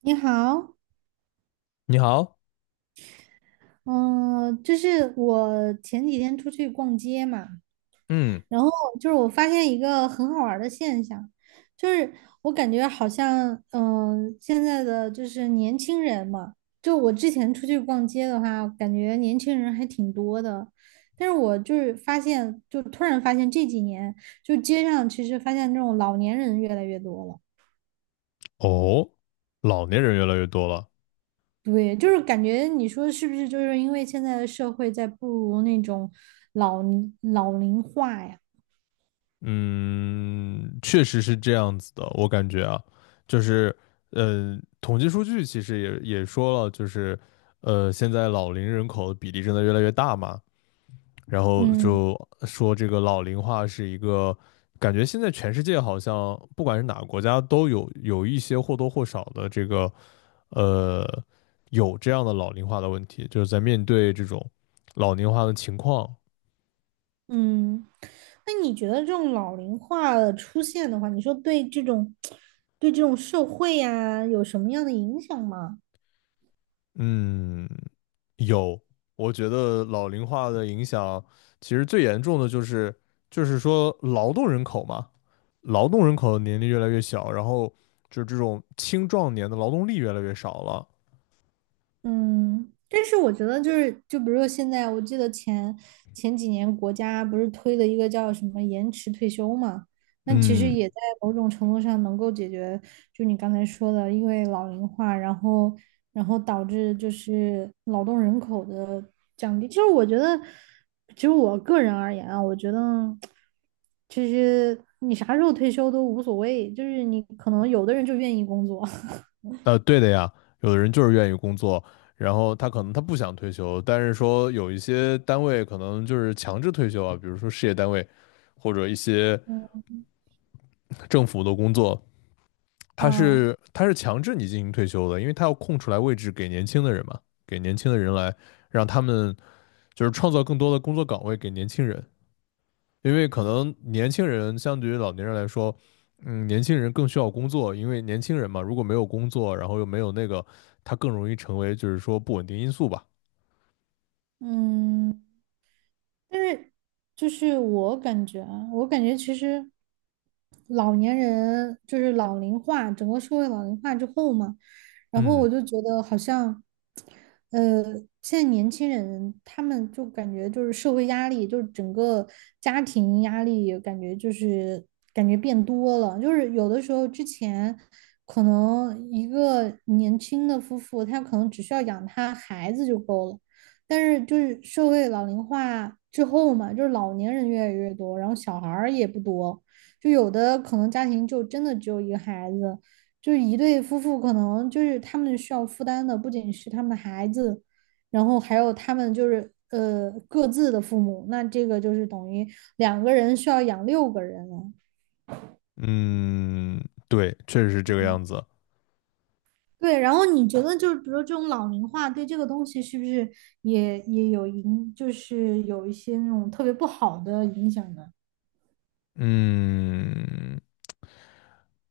你好，你好。嗯、就是我前几天出去逛街嘛，嗯。然后我发现一个很好玩儿的现象。就是我感觉好像，现在的就是年轻人嘛，就我之前出去逛街的话，感觉年轻人还挺多的，但是我发现，就突然发现这几年，就街上其实发现这种老年人越来越多了。哦，老年人越来越多了。对，就是感觉你说是不是就是因为现在的社会在步入那种老龄化呀？嗯，确实是这样子的，我感觉啊，就是，统计数据其实也说了，就是，现在老龄人口的比例正在越来越大嘛。然后嗯。就说这个老龄化是一个，感觉现在全世界好像不管是哪个国家都有一些或多或少的这个，呃，有这样的老龄化的问题，就是在面对这种老龄化的情况。嗯，那你觉得这种老龄化的出现的话，你说对这种对这种社会呀，有什么样的影响吗？嗯，有，我觉得老龄化的影响其实最严重的就是就是说劳动人口嘛，劳动人口的年龄越来越小，然后就是这种青壮年的劳动力越来越少了。嗯，但是我觉得就是，就比如说现在，我记得前几年国家不是推了一个叫什么延迟退休嘛，那其实嗯。也在某种程度上能够解决，就你刚才说的，因为老龄化，然后导致就是劳动人口的降低。其实我觉得，其实我个人而言啊，我觉得其实你啥时候退休都无所谓，就是你可能有的人就愿意工作。 对的呀，有的人就是愿意工作，然后他可能不想退休，但是说有一些单位可能就是强制退休啊，比如说事业单位或者一些政府的工作，他啊，是他是强制你进行退休的，因为他要空出来位置给年轻的人嘛，给年轻的人来让他们就是创造更多的工作岗位给年轻人，因为可能年轻人相对于老年人来说，嗯，年轻人更需要工作，因为年轻人嘛，如果没有工作，然后又没有那个，他更容易成为就是说不稳定因素吧。嗯。但是就是我感觉啊，我感觉其实老年人就是老龄化，整个社会老龄化之后嘛，然后嗯我就觉得好像，呃，现在年轻人他们就感觉就是社会压力，就是整个家庭压力，感觉就是感觉变多了，就是有的时候之前。可能一个年轻的夫妇，他可能只需要养他孩子就够了，但是就是社会老龄化之后嘛，就是老年人越来越多，然后小孩儿也不多，就有的可能家庭就真的只有一个孩子，就是一对夫妇可能就是他们需要负担的不仅是他们的孩子，然后还有他们就是各自的父母，那这个就是等于两个人需要养六个人了。嗯。对，确实是这个样子。对，然后你觉得就是比如说这种老龄化对这个东西是不是也有影，就是有一些那种特别不好的影响呢？嗯，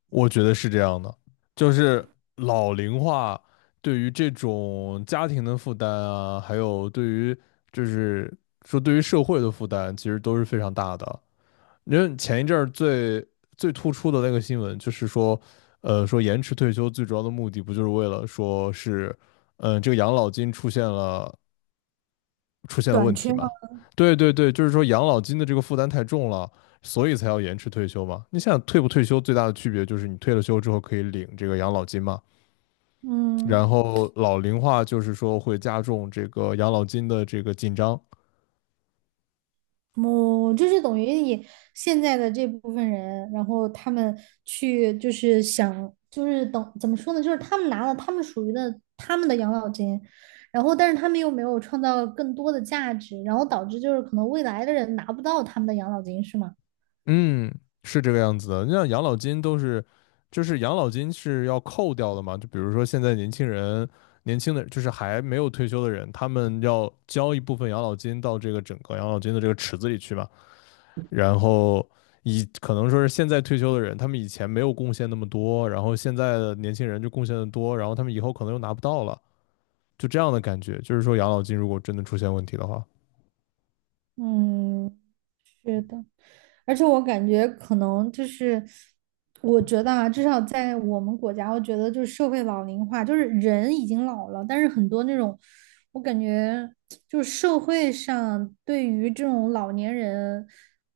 我觉得是这样的，就是老龄化对于这种家庭的负担啊，还有对于就是说对于社会的负担，其实都是非常大的。因为前一阵儿最突出的那个新闻就是说，呃，说延迟退休最主要的目的不就是为了说是，嗯、这个养老金出现了短问题缺吗？嘛？对对对，就是说养老金的这个负担太重了，所以才要延迟退休嘛。你想退不退休最大的区别就是你退了休之后可以领这个养老金嘛，然嗯，后老龄化就是说会加重这个养老金的这个紧张。我就是等于你现在的这部分人，然后他们去就是想就是等怎么说呢，就是他们拿了他们属于的他们的养老金，然后但是他们又没有创造更多的价值，然后导致就是可能未来的人拿不到他们的养老金，是吗？嗯，是这个样子的。你像养老金都是，就是养老金是要扣掉的嘛。就比如说现在年轻人，年轻的就是还没有退休的人，他们要交一部分养老金到这个整个养老金的这个池子里去嘛。然后以可能说是现在退休的人，他们以前没有贡献那么多，然后现在的年轻人就贡献的多，然后他们以后可能又拿不到了，就这样的感觉。就是说养老金如果真的出现问题的话。嗯，是的，而且我感觉可能就是，我觉得啊，至少在我们国家，我觉得就是社会老龄化，就是人已经老了，但是很多那种，我感觉就是社会上对于这种老年人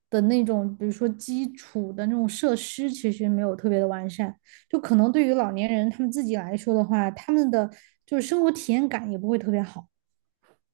的那种，比如说基础的那种设施，其实没有特别的完善，就可能对于老年人他们自己来说的话，他们的就是生活体验感也不会特别好。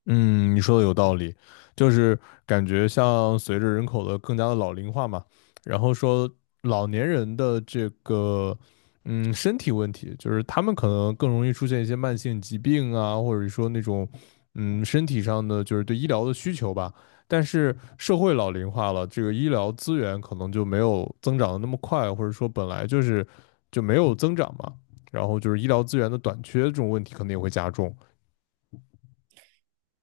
嗯，你说的有道理，就是感觉像随着人口的更加的老龄化嘛，然后说老年人的这个嗯身体问题，就是他们可能更容易出现一些慢性疾病啊，或者说那种嗯身体上的就是对医疗的需求吧。但是社会老龄化了，这个医疗资源可能就没有增长的那么快，或者说本来就是就没有增长嘛，然后就是医疗资源的短缺这种问题可能也会加重。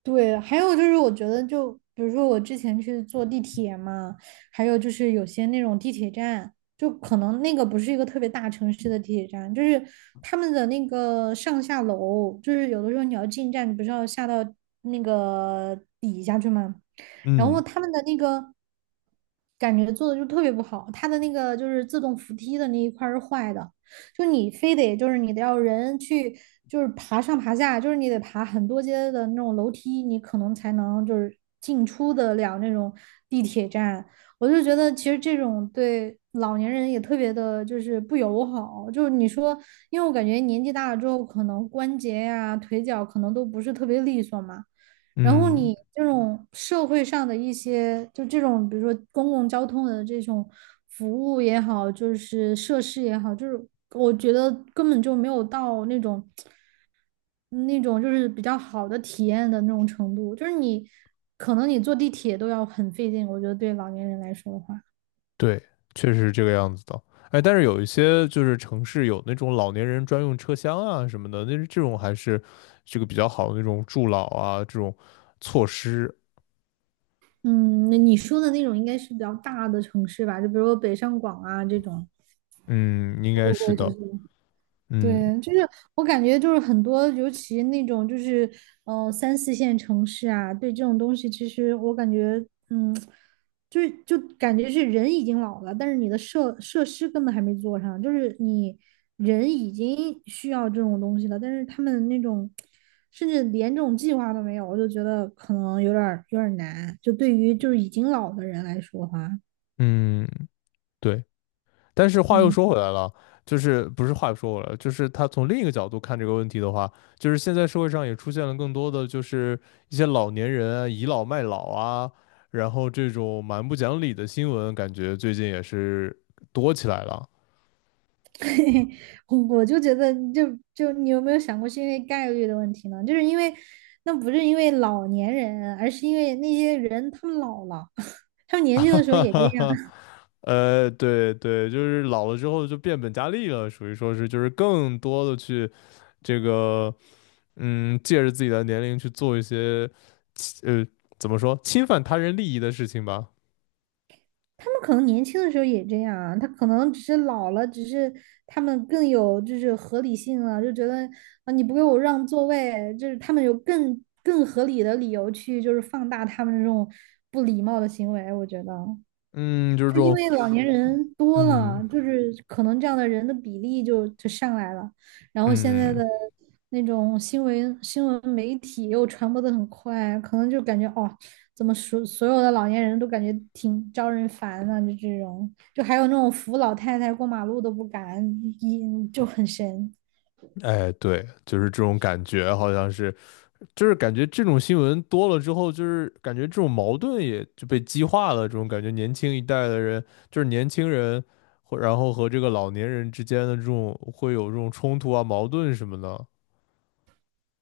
对，还有就是我觉得就比如说我之前去坐地铁嘛，还有就是有些那种地铁站，就可能那个不是一个特别大城市的地铁站，就是他们的那个上下楼，就是有的时候你要进站，你不是要下到那个底下去吗？然后嗯他们的那个感觉做的就特别不好，他的那个就是自动扶梯的那一块儿是坏的，就你非得就是你得要人去就是爬上爬下，就是你得爬很多阶的那种楼梯，你可能才能就是进出得了那种地铁站。我就觉得其实这种对老年人也特别的，就是不友好。就是你说，因为我感觉年纪大了之后，可能关节呀、腿脚可能都不是特别利索嘛。然后嗯。你这种社会上的一些，就这种，比如说公共交通的这种服务也好，就是设施也好，就是我觉得根本就没有到那种就是比较好的体验的那种程度。就是你可能你坐地铁都要很费劲，我觉得对老年人来说的话，对，确实是这个样子的。哎，但是有一些就是城市有那种老年人专用车厢啊什么的，那这种还是这个比较好的那种助老啊这种措施。嗯，那你说的那种应该是比较大的城市吧，就比如说北上广啊这种，嗯，应会该不是会就的。是？嗯对，就是我感觉就是很多，尤其那种就是三四线城市啊，对这种东西，其实我感觉，嗯，就是就感觉是人已经老了，但是你的设施根本还没做上，就是你人已经需要这种东西了，但是他们那种甚至连这种计划都没有，我就觉得可能有点儿难，就对于就是已经老的人来说的话，嗯。对。但是话又嗯。 说回来了，就是不是话又说回来了，就是他从另一个角度看这个问题的话，就是现在社会上也出现了更多的就是一些老年人啊倚老卖老啊，然后这种蛮不讲理的新闻，感觉最近也是多起来了。我就觉得就，就你有没有想过，是因为概率的问题呢？就是因为那不是因为老年人，而是因为那些人他们老了，他们 年哈轻的时候哈也这哈样，哈，对对，就是老了之后就变本加厉了，属于说是就是更多的去这个，嗯，借着自己的年龄去做一些，呃，怎么说，侵犯他人利益的事情吧。他们可能年轻的时候也这样啊，他可能只是老了，只是他们更有就是合理性了，就觉得啊你不给我让座位，就是他们有更合理的理由去就是放大他们这种不礼貌的行为，我觉得。嗯，就是这就因种。为老年人多嗯了，就是可能这样的人的比例就上来了，然后现在嗯。的那种新闻媒体又传播的很快，可能就感觉哦，怎么所有的老年人都感觉挺招人烦的，就这种，就还有那种扶老太太过马路都不敢，一就很神。哎，对，就是这种感觉，好像是，就是感觉这种新闻多了之后，就是感觉这种矛盾也就被激化了，这种感觉，年轻一代的人，就是年轻人，或然后和这个老年人之间的这种会有这种冲突啊、矛盾什么的。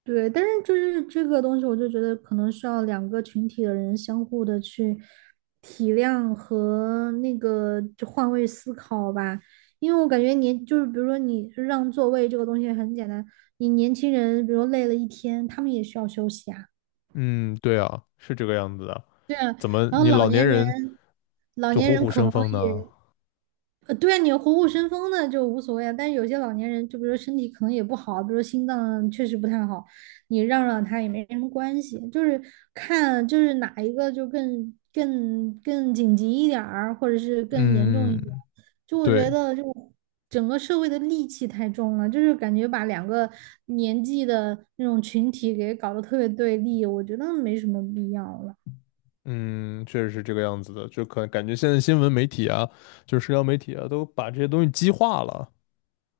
对，但是就是这个东西，我就觉得可能需要两个群体的人相互的去体谅和那个就换位思考吧。因为我感觉年就是比如说你让座位这个东西很简单，你年轻人比如说累了一天，他们也需要休息啊。嗯，对啊，是这个样子的。怎么然后你老老年年人，人老就年虎人虎可生能风呢？也对啊，你虎虎生风的就无所谓啊，但是有些老年人，就比如说身体可能也不好，比如说心脏确实不太好，你让他也没什么关系，就是看就是哪一个就更紧急一点儿，或者是更严重一嗯，点。就我觉对。得，就整个社会的戾气太重了，就是感觉把两个年纪的那种群体给搞得特别对立，我觉得没什么必要了。嗯，确实是这个样子的，就可感觉现在新闻媒体啊，就是社交媒体啊，都把这些东西激化了。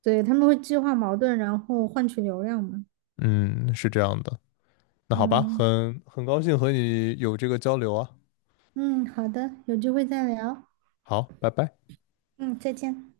对，他们会激化矛盾，然后换取流量嘛。嗯，是这样的。那好吧，嗯。很高兴和你有这个交流啊。嗯，好的，有机会再聊。好，拜拜。嗯，再见。